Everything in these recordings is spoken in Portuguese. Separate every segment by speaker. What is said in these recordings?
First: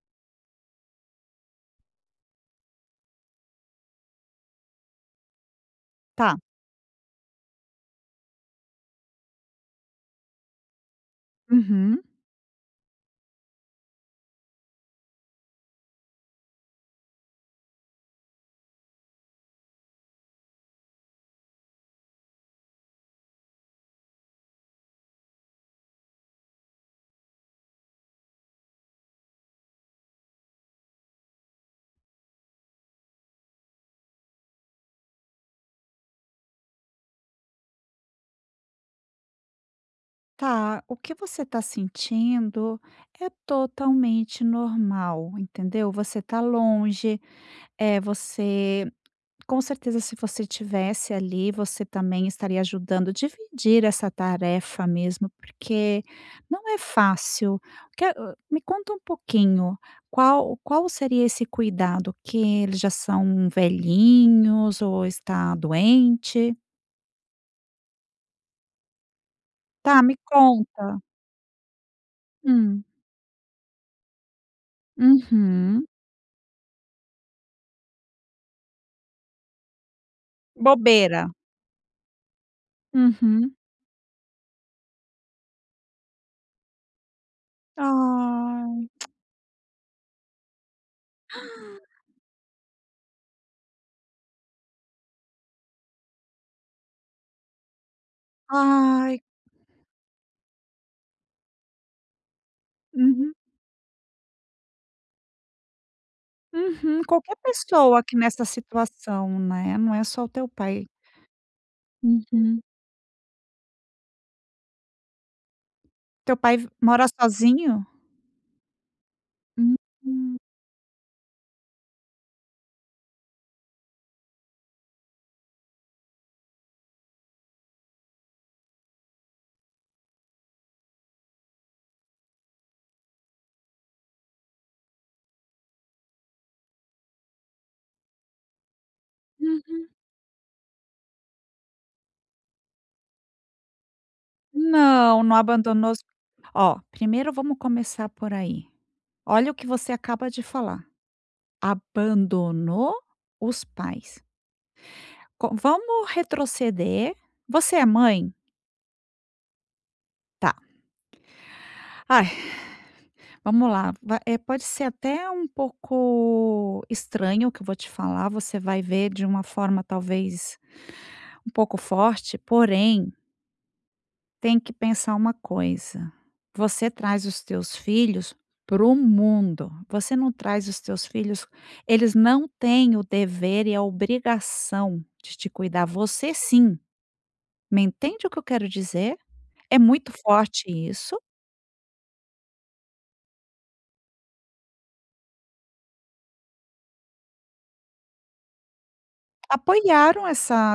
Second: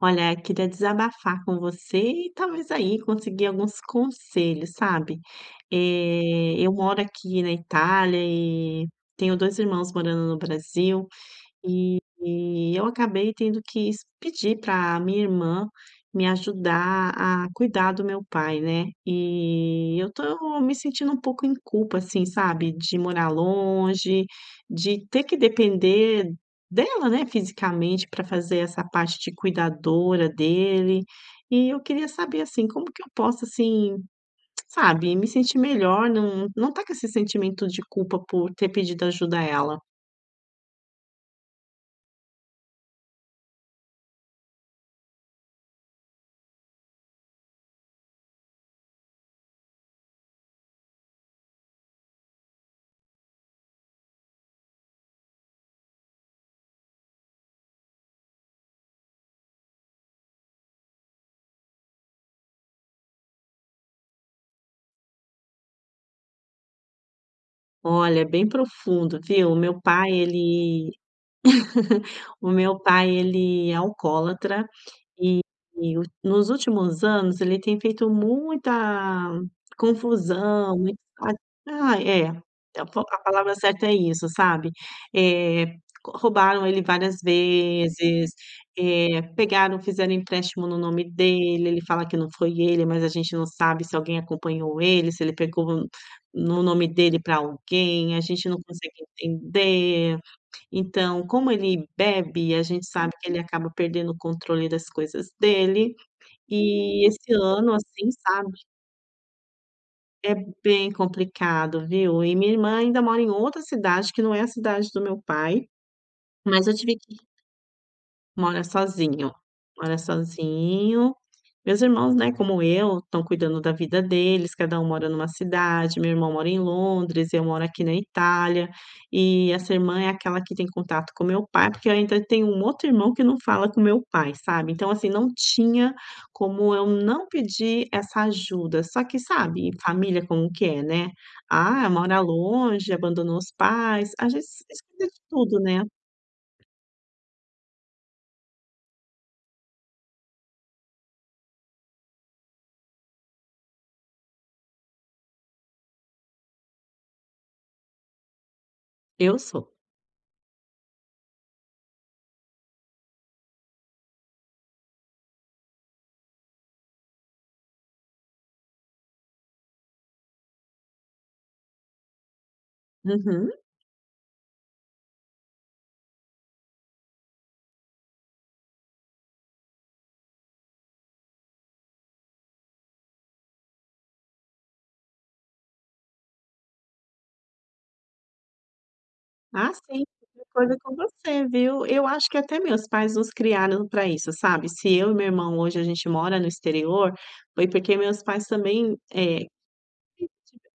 Speaker 1: Olha, eu queria desabafar com você e talvez aí conseguir alguns conselhos, sabe.
Speaker 2: Tá.
Speaker 1: Eu moro aqui na Itália e tenho 2 irmãos morando no Brasil, e
Speaker 2: Uhum.
Speaker 1: e eu acabei tendo que es pedir para minha irmã me ajudar a cuidar do meu pai, né. E eu tô me sentindo um pouco em culpa, assim, sabe, de morar longe, de ter que depender dela, né, fisicamente para fazer essa parte de cuidadora dele. E eu queria saber, assim, como que eu posso, assim, sabe, me sentir melhor, não tá com esse sentimento de culpa por ter pedido ajuda a ela.
Speaker 2: Tá, o que você está sentindo é totalmente normal, entendeu? Você está longe, é você. Com certeza, se você tivesse ali, você também estaria ajudando a dividir essa tarefa mesmo, porque não é fácil. Me conta um pouquinho, qual seria esse cuidado? Que eles já são velhinhos ou está doente?
Speaker 1: Olha, é bem profundo, viu. O meu
Speaker 2: Tá,
Speaker 1: pai
Speaker 2: me
Speaker 1: ele
Speaker 2: conta.
Speaker 1: o meu
Speaker 2: Hum.
Speaker 1: pai ele é alcoólatra, e
Speaker 2: Uhum.
Speaker 1: e o nos últimos anos ele tem feito muita confusão, muito
Speaker 2: Bobeira.
Speaker 1: a ah, é, a po a palavra
Speaker 2: Uhum.
Speaker 1: certa é isso, sabe. Eh, co roubaram ele várias vezes,
Speaker 2: Ai,
Speaker 1: pegaram, fizeram empréstimo no nome dele, ele fala que não foi ele, mas a gente não sabe se alguém acompanhou ele, se ele pegou no nome dele para alguém, a gente não consegue
Speaker 2: ai.
Speaker 1: entender. Então, como ele bebe, a gente sabe que
Speaker 2: Uhum,
Speaker 1: ele acaba perdendo o controle das coisas dele.
Speaker 2: uhum.
Speaker 1: E esse
Speaker 2: Qualquer
Speaker 1: ano,
Speaker 2: pessoa
Speaker 1: assim,
Speaker 2: que nessa
Speaker 1: sabe,
Speaker 2: situação, né, não é só o
Speaker 1: é
Speaker 2: teu pai.
Speaker 1: bem complicado, viu. E minha
Speaker 2: Uhum.
Speaker 1: irmã ainda mora em outra cidade que não é a cidade do meu pai,
Speaker 2: Teu pai v
Speaker 1: mas eu tive
Speaker 2: mora
Speaker 1: que
Speaker 2: sozinho?
Speaker 1: Mora sozinho,
Speaker 2: Hum,
Speaker 1: mora
Speaker 2: hum.
Speaker 1: sozinho. Meus irmãos, né, como eu, estão cuidando da vida deles, cada um mora numa cidade, meu irmão mora em Londres, eu moro aqui na Itália, e essa irmã é aquela que tem contato com meu pai, porque eu ainda tenho um outro irmão que não fala com meu pai, sabe. Então, assim, não tinha como eu não pedir essa ajuda, só que, sabe,
Speaker 2: Uhum.
Speaker 1: família como que é, né. Ah, mora longe, abandonou os pais, a gente escuta de
Speaker 2: Não, não
Speaker 1: tudo, né.
Speaker 2: abandonou os, ó, primeiro vamos começar por aí. Olha o que você acaba de falar: abandonou os pais. Co Vamos retroceder. Você é mãe?
Speaker 1: Eu sou.
Speaker 2: Tá. Ah, vamos lá, pode ser até um pouco estranho o que eu vou te falar, você vai ver de uma forma talvez um pouco forte, porém,
Speaker 1: Uhum.
Speaker 2: tem que pensar uma coisa: você traz os teus filhos para o mundo, você não traz os teus filhos, eles não têm o dever e a obrigação de te cuidar, você sim. Me entende o que eu quero dizer?
Speaker 1: Ah,
Speaker 2: É
Speaker 1: sim,
Speaker 2: muito
Speaker 1: qualquer
Speaker 2: forte
Speaker 1: coisa é com
Speaker 2: isso.
Speaker 1: você, viu. Eu acho que até meus pais nos criaram para isso, sabe. Se eu e meu irmão hoje a gente mora no exterior, foi porque meus pais também,
Speaker 2: Apoiaram essa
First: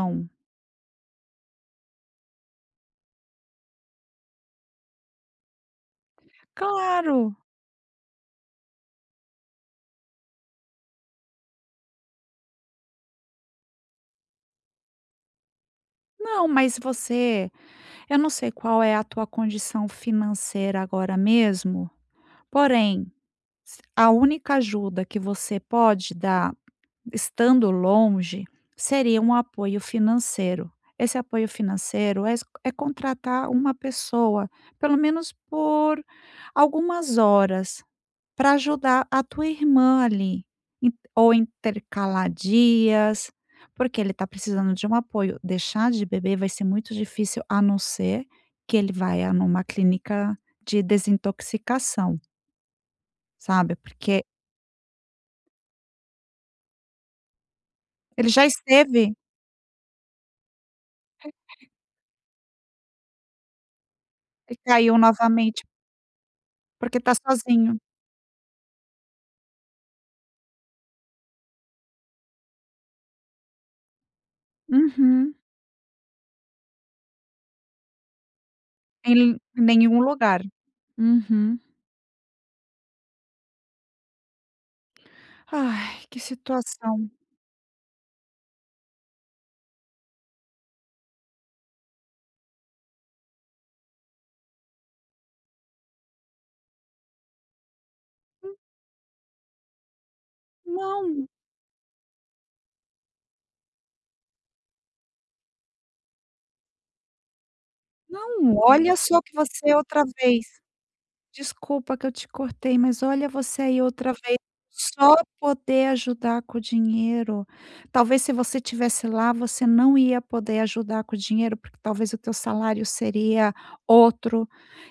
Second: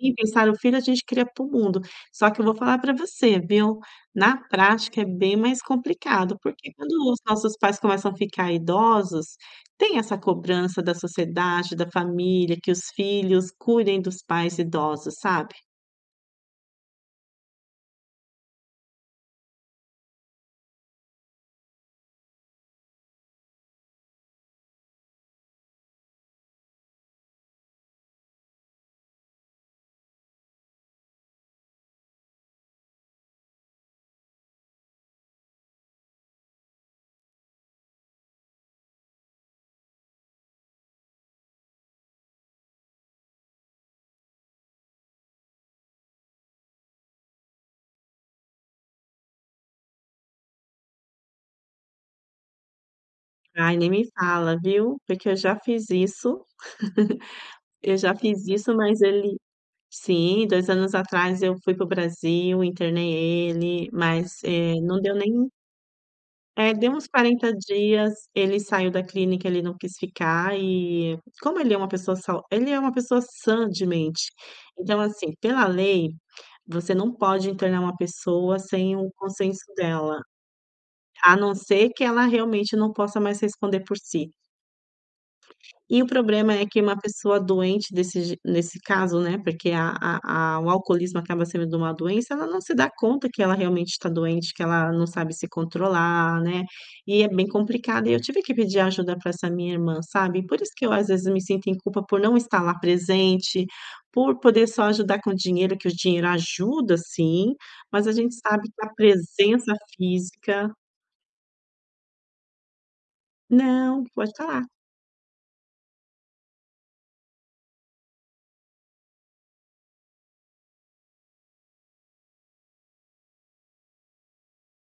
Speaker 1: sim, pensaram: "Filho, a gente cria para o mundo". Só que eu vou falar para você, viu, na prática é bem mais complicado, porque quando os
Speaker 2: Claro.
Speaker 1: nossos pais começam a ficar idosos, tem essa cobrança da sociedade, da família, que os filhos cuidem dos pais idosos, sabe.
Speaker 2: Não, mas você, eu não sei qual é a tua condição financeira agora mesmo, porém, s a única ajuda que você pode dar, estando longe, seria um apoio financeiro. Esse apoio financeiro é es é contratar uma pessoa, pelo menos por algumas horas, para ajudar a tua irmã ali, in ou intercalar dias, porque ele está precisando de um apoio. Deixar de beber vai ser muito difícil, a não ser que ele vai a numa clínica de desintoxicação,
Speaker 1: Ai,
Speaker 2: sabe,
Speaker 1: nem me
Speaker 2: porque
Speaker 1: fala, viu, porque Eu já
Speaker 2: ele já
Speaker 1: fiz isso, mas
Speaker 2: esteve
Speaker 1: ele sim, 2 anos atrás eu fui para o Brasil, internei ele, mas,
Speaker 2: e caiu
Speaker 1: não deu nem
Speaker 2: novamente,
Speaker 1: é, deu
Speaker 2: porque
Speaker 1: uns
Speaker 2: está
Speaker 1: 40
Speaker 2: sozinho.
Speaker 1: dias, ele saiu da clínica, ele não quis ficar e como ele é uma pessoa sau ele é uma pessoa sã de mente, então, assim,
Speaker 2: Uhum.
Speaker 1: pela lei, você não pode internar uma pessoa sem o
Speaker 2: Em
Speaker 1: consenso
Speaker 2: nenhum
Speaker 1: dela,
Speaker 2: lugar.
Speaker 1: a não
Speaker 2: Uhum.
Speaker 1: ser que ela realmente não possa mais responder por si. E
Speaker 2: Ai,
Speaker 1: o
Speaker 2: que
Speaker 1: problema é que uma
Speaker 2: situação.
Speaker 1: pessoa doente desse je nesse caso, né, porque a o alcoolismo acaba sendo uma doença, ela não se dá conta que ela realmente está doente, que ela não sabe se controlar, né, e é bem complicado. E eu tive que pedir ajuda para essa minha irmã, sabe. Por isso que eu às vezes
Speaker 2: Não,
Speaker 1: me sinto em culpa por não estar lá presente, por poder só ajudar com dinheiro, que o dinheiro ajuda sim, mas a gente
Speaker 2: não,
Speaker 1: sabe que a
Speaker 2: olha só que você
Speaker 1: presença
Speaker 2: é outra vez.
Speaker 1: física
Speaker 2: Desculpa que eu te cortei, mas olha você aí
Speaker 1: não,
Speaker 2: outra
Speaker 1: pode
Speaker 2: vez:
Speaker 1: falar.
Speaker 2: só poder ajudar com o dinheiro. Talvez se você tivesse lá, você não ia poder ajudar com o dinheiro, porque talvez o teu salário seria outro,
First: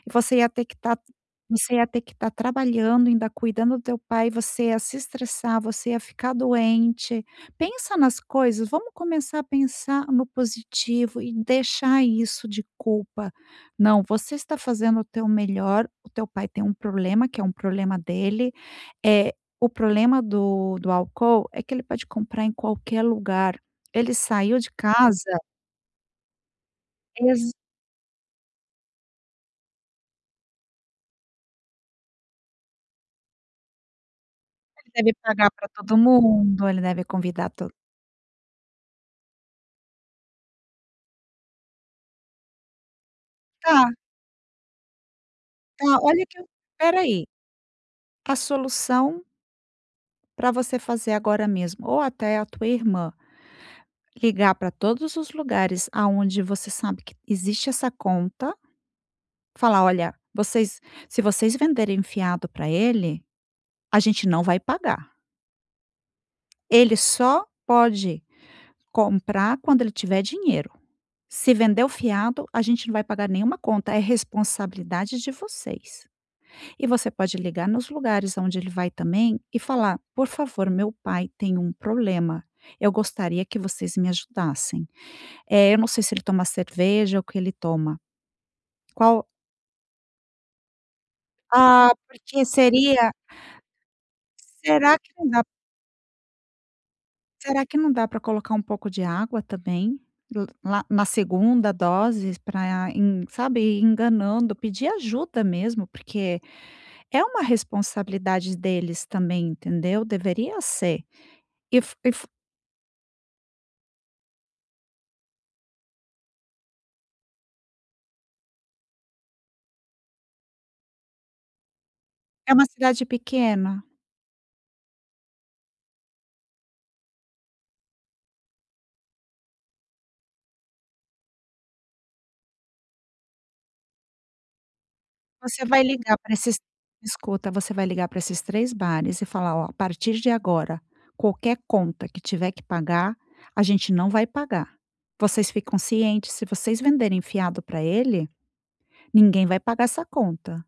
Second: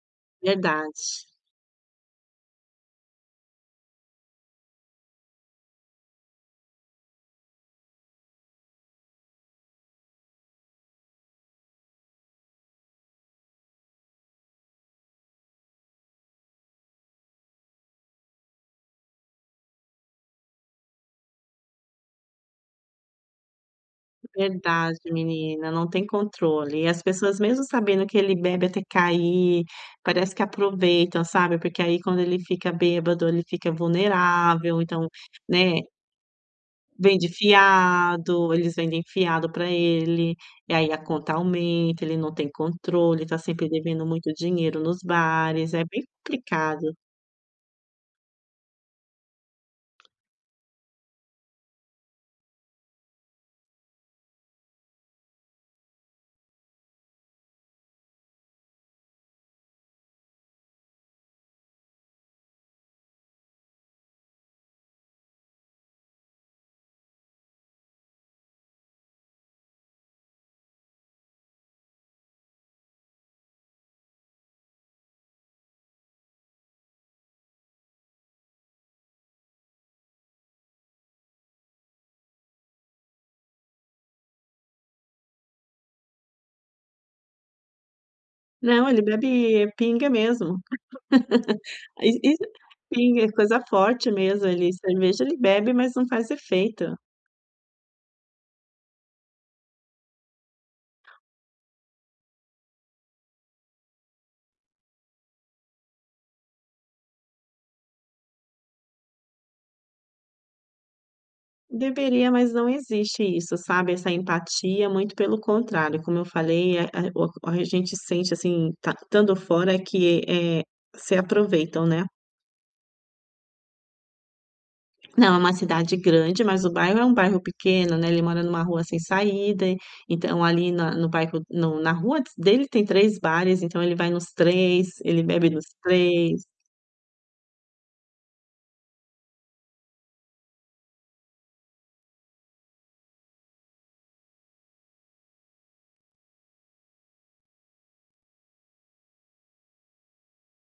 Speaker 2: e
Speaker 1: Verdade.
Speaker 2: você ia ter que estar trabalhando, ainda cuidando do teu pai, você ia se estressar, você ia ficar doente. Pensa nas coisas, vamos começar a pensar no positivo e deixar isso de culpa. Não, você está fazendo o teu melhor, o teu pai tem um problema, que é um problema dele. É, o problema do álcool é que ele pode comprar em qualquer lugar. Ele saiu de
Speaker 1: Verdade,
Speaker 2: casa,
Speaker 1: menina, não tem controle. E as pessoas,
Speaker 2: ex
Speaker 1: mesmo sabendo que ele bebe até cair, parece que aproveitam, sabe? Porque aí, quando ele fica bêbado, ele fica vulnerável.
Speaker 2: ele
Speaker 1: Então,
Speaker 2: deve pagar para
Speaker 1: né,
Speaker 2: todo mundo, ele deve
Speaker 1: vende
Speaker 2: convidar todo
Speaker 1: fiado, eles vendem fiado pra ele, e aí a conta aumenta, ele não tem controle, tá sempre
Speaker 2: tá,
Speaker 1: devendo muito dinheiro nos bares, é
Speaker 2: tá,
Speaker 1: bem
Speaker 2: olha que eu,
Speaker 1: complicado.
Speaker 2: espera aí, a solução para você fazer agora mesmo, ou até a tua irmã, ligar para todos os lugares aonde você sabe que existe essa conta. Falar: "Olha, vocês, se vocês venderem fiado para ele, a gente não vai pagar. Ele só pode comprar quando ele tiver dinheiro. Se vender o fiado, a gente não vai pagar nenhuma conta, é responsabilidade de vocês". E você pode ligar nos lugares onde ele vai também e falar: "Por favor, meu pai tem um problema. Eu gostaria que vocês me ajudassem. Eu não sei se ele toma cerveja, ou o que ele toma.
Speaker 1: Não, ele
Speaker 2: Qual"
Speaker 1: bebe pinga mesmo.
Speaker 2: "Ah,
Speaker 1: E e
Speaker 2: porque seria,
Speaker 1: pinga, é coisa forte mesmo. Ele
Speaker 2: será que
Speaker 1: cerveja
Speaker 2: não
Speaker 1: ele
Speaker 2: dá?"
Speaker 1: bebe, mas não faz efeito.
Speaker 2: Será que não dá para colocar um pouco de água também? L Lá na segunda dose para, sabe, ir enganando, pedir ajuda mesmo, porque é uma responsabilidade deles também, entendeu, deveria ser. E f
Speaker 1: Deveria, mas não existe isso, sabe? Essa empatia, muito pelo contrário, como eu falei, a gente sente assim, tá, estando fora, é que é, se aproveitam, né?
Speaker 2: é uma cidade pequena,
Speaker 1: Não, é uma cidade grande, mas o bairro é um bairro pequeno, né? Ele mora numa rua sem saída, e- então ali na, no bairro, no- na rua dele tem três bares, então ele vai nos três, ele bebe nos
Speaker 2: você vai ligar para
Speaker 1: três.
Speaker 2: esses escuta, você vai ligar para esses 3 bares e falar: "Ó, a partir de agora, qualquer conta que tiver que pagar, a gente não vai pagar. Vocês ficam cientes, se vocês venderem fiado para ele, ninguém vai pagar essa conta".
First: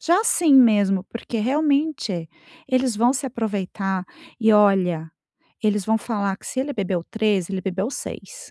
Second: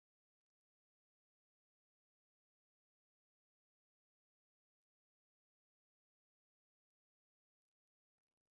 Speaker 2: Já assim mesmo, porque realmente eles vão se aproveitar, e olha, eles vão falar que se ele bebeu 3, ele bebeu seis.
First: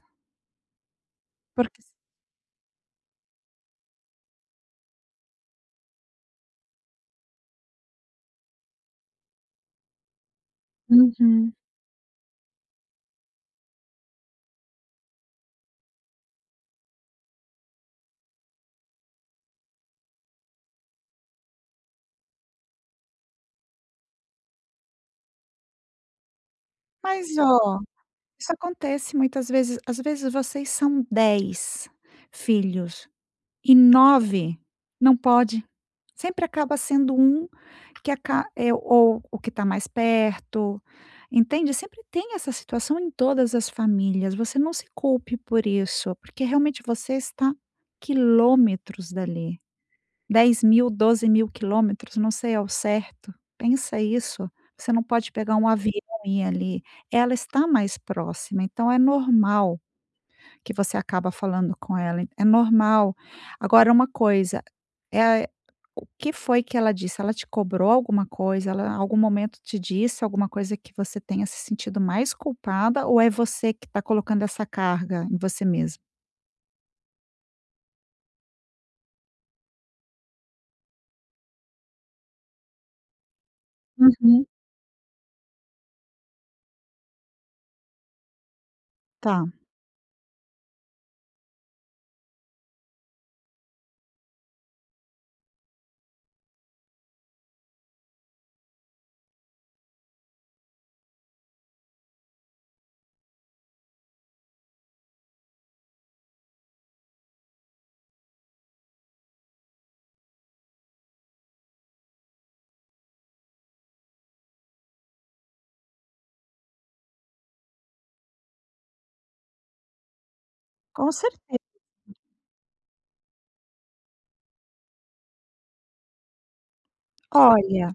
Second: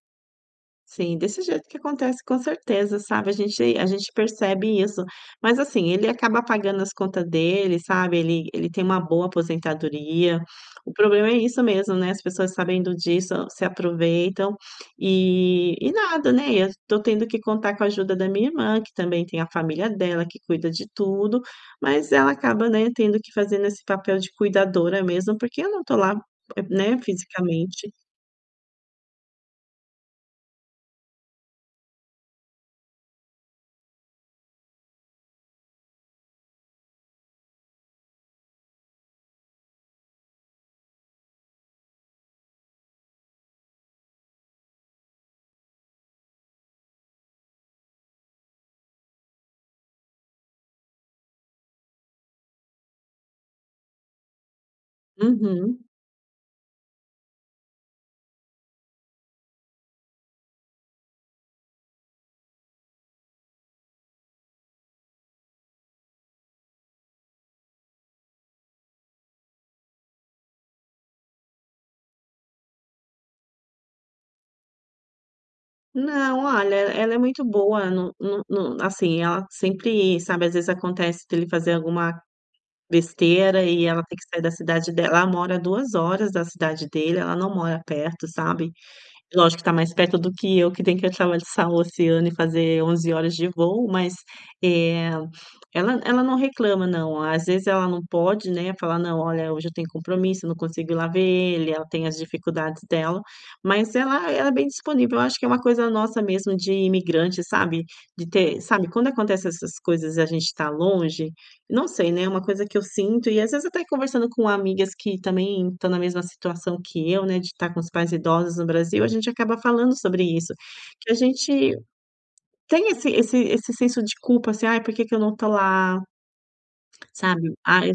Speaker 1: Sim, desse jeito que
Speaker 2: Porque
Speaker 1: acontece com certeza, sabe, a gente percebe isso. Mas assim, ele acaba pagando as contas dele, sabe, ele tem uma boa aposentadoria. O problema é
Speaker 2: Uhum.
Speaker 1: isso mesmo, né, as pessoas sabendo disso se aproveitam e nada, né, eu tô tendo que contar com a ajuda da minha irmã, que também tem a família dela, que cuida de tudo, mas ela acaba, né, tendo que fazer esse papel de cuidadora mesmo, porque eu não tô lá, né,
Speaker 2: Mas ó,
Speaker 1: fisicamente.
Speaker 2: isso acontece muitas vezes, às vezes vocês são 10 filhos e 9 não pode. Sempre acaba sendo um que aca é ou o que está mais perto, entende? Sempre tem essa situação em todas as famílias, você não se culpe por isso, porque realmente você está quilômetros dali, 10 mil, 12 mil quilômetros, não sei ao certo, pensa isso, você não pode pegar um
Speaker 1: Uhum.
Speaker 2: avião e ir ali, ela está mais próxima, então é normal. Que você acaba falando com ela, é normal. Agora uma coisa, é, o que foi que ela disse? Ela te cobrou alguma coisa? Ela, em algum momento, te disse alguma coisa que você tenha se sentido mais culpada ou é você que está colocando essa carga em você mesma?
Speaker 1: Não, olha, ela é muito boa, assim, ela sempre, sabe, às vezes acontece dele fazer alguma besteira e ela tem que sair
Speaker 2: Uhum.
Speaker 1: da cidade dela. Ela mora 2 horas da cidade dele, ela não mora perto, sabe?
Speaker 2: Tá,
Speaker 1: Lógico que tá mais perto do que eu, que tem que atravessar o oceano e fazer 11 horas de voo, mas, eh, ela não reclama não. Às vezes ela não pode, né, fala: "Não, olha, hoje eu tenho compromisso, não consigo ir lá ver ele", ela tem as dificuldades dela, mas ela é bem disponível. Eu acho que é uma coisa nossa mesmo de imigrante, sabe, de ter sabe, quando acontece essas coisas e a gente tá longe, não sei, né, é uma coisa que eu sinto e às vezes até conversando com amigas que também estão na mesma situação que eu, né, de estar com os pais idosos no Brasil, a gente acaba falando sobre isso, que
Speaker 2: com
Speaker 1: a
Speaker 2: certeza.
Speaker 1: gente tem esse senso de culpa, assim: "Ai, por que que eu não estou lá? Sabe, "Ai,
Speaker 2: Olha.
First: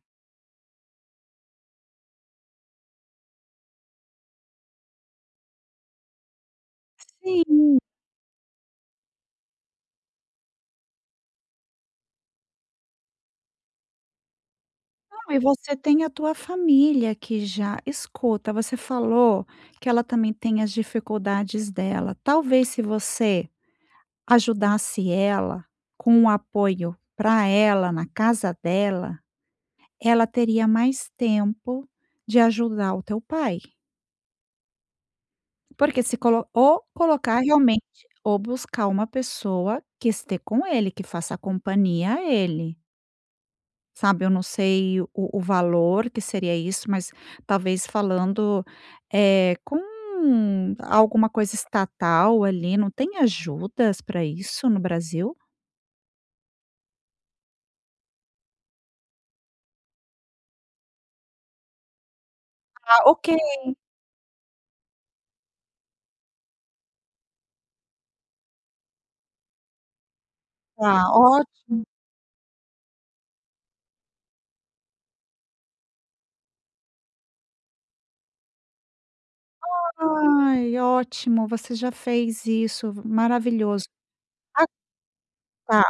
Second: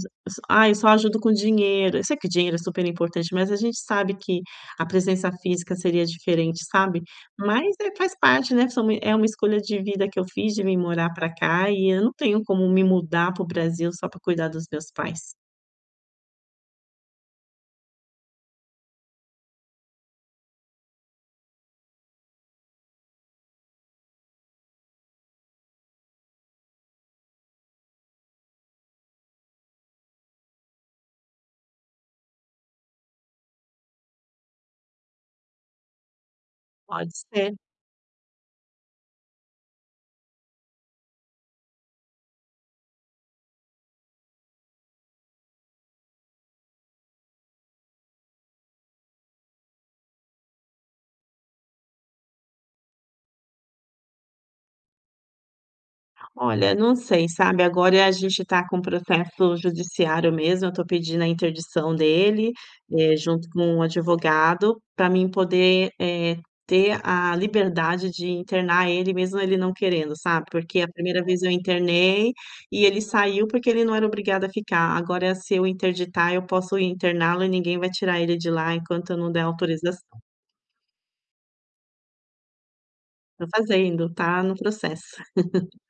Speaker 1: ah eu só ajudo com dinheiro". Eu sei que dinheiro é super importante, mas a gente sabe que a presença física seria diferente, sabe. Mas,
Speaker 2: Sim.
Speaker 1: faz parte, né, é uma escolha de vida que eu fiz de vim morar para cá e eu não tenho como me mudar para o Brasil só para cuidar dos meus pais.
Speaker 2: Não, e você tem a tua família que já escuta. Você falou que ela também tem as dificuldades dela. Talvez se você ajudasse ela, com um apoio para ela, na casa dela, ela teria mais tempo de ajudar o teu pai. Porque se colo ou
Speaker 1: Pode
Speaker 2: colocar
Speaker 1: ser.
Speaker 2: realmente, ou buscar uma pessoa que esteja com ele, que faça companhia a ele, sabe. Eu não sei o valor que seria isso, mas talvez falando, com alguma coisa estatal ali, não tem ajudas para isso no Brasil?
Speaker 1: Olha, não sei, sabe, agora a gente está com um processo judiciário mesmo, eu tô pedindo a interdição dele,
Speaker 2: Ah, ok,
Speaker 1: junto com um advogado, para mim poder, ter a liberdade de internar ele, mesmo ele não querendo, sabe, porque a
Speaker 2: tá
Speaker 1: primeira vez eu
Speaker 2: ótimo.
Speaker 1: internei e ele saiu, porque ele não era obrigado a ficar, agora se eu interditar, eu posso interná-lo e ninguém vai tirar ele de lá enquanto eu não der autorização.
Speaker 2: Ai, ótimo, você já fez isso,
Speaker 1: Estou
Speaker 2: maravilhoso.
Speaker 1: fazendo, tá no
Speaker 2: Ah,
Speaker 1: processo.
Speaker 2: tá.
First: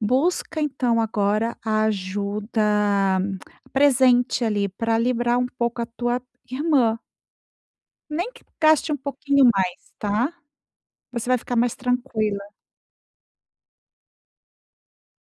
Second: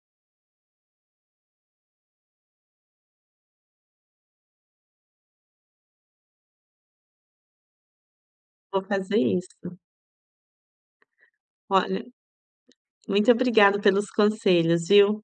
Speaker 2: Busca então agora a ajuda, hum, presente ali para livrar um pouco a tua irmã, nem que
Speaker 1: Vou
Speaker 2: gaste um
Speaker 1: fazer
Speaker 2: pouquinho
Speaker 1: isso.
Speaker 2: mais, tá? Você vai ficar mais
Speaker 1: Olha,
Speaker 2: tranquila.
Speaker 1: muito obrigada pelos conselhos, viu?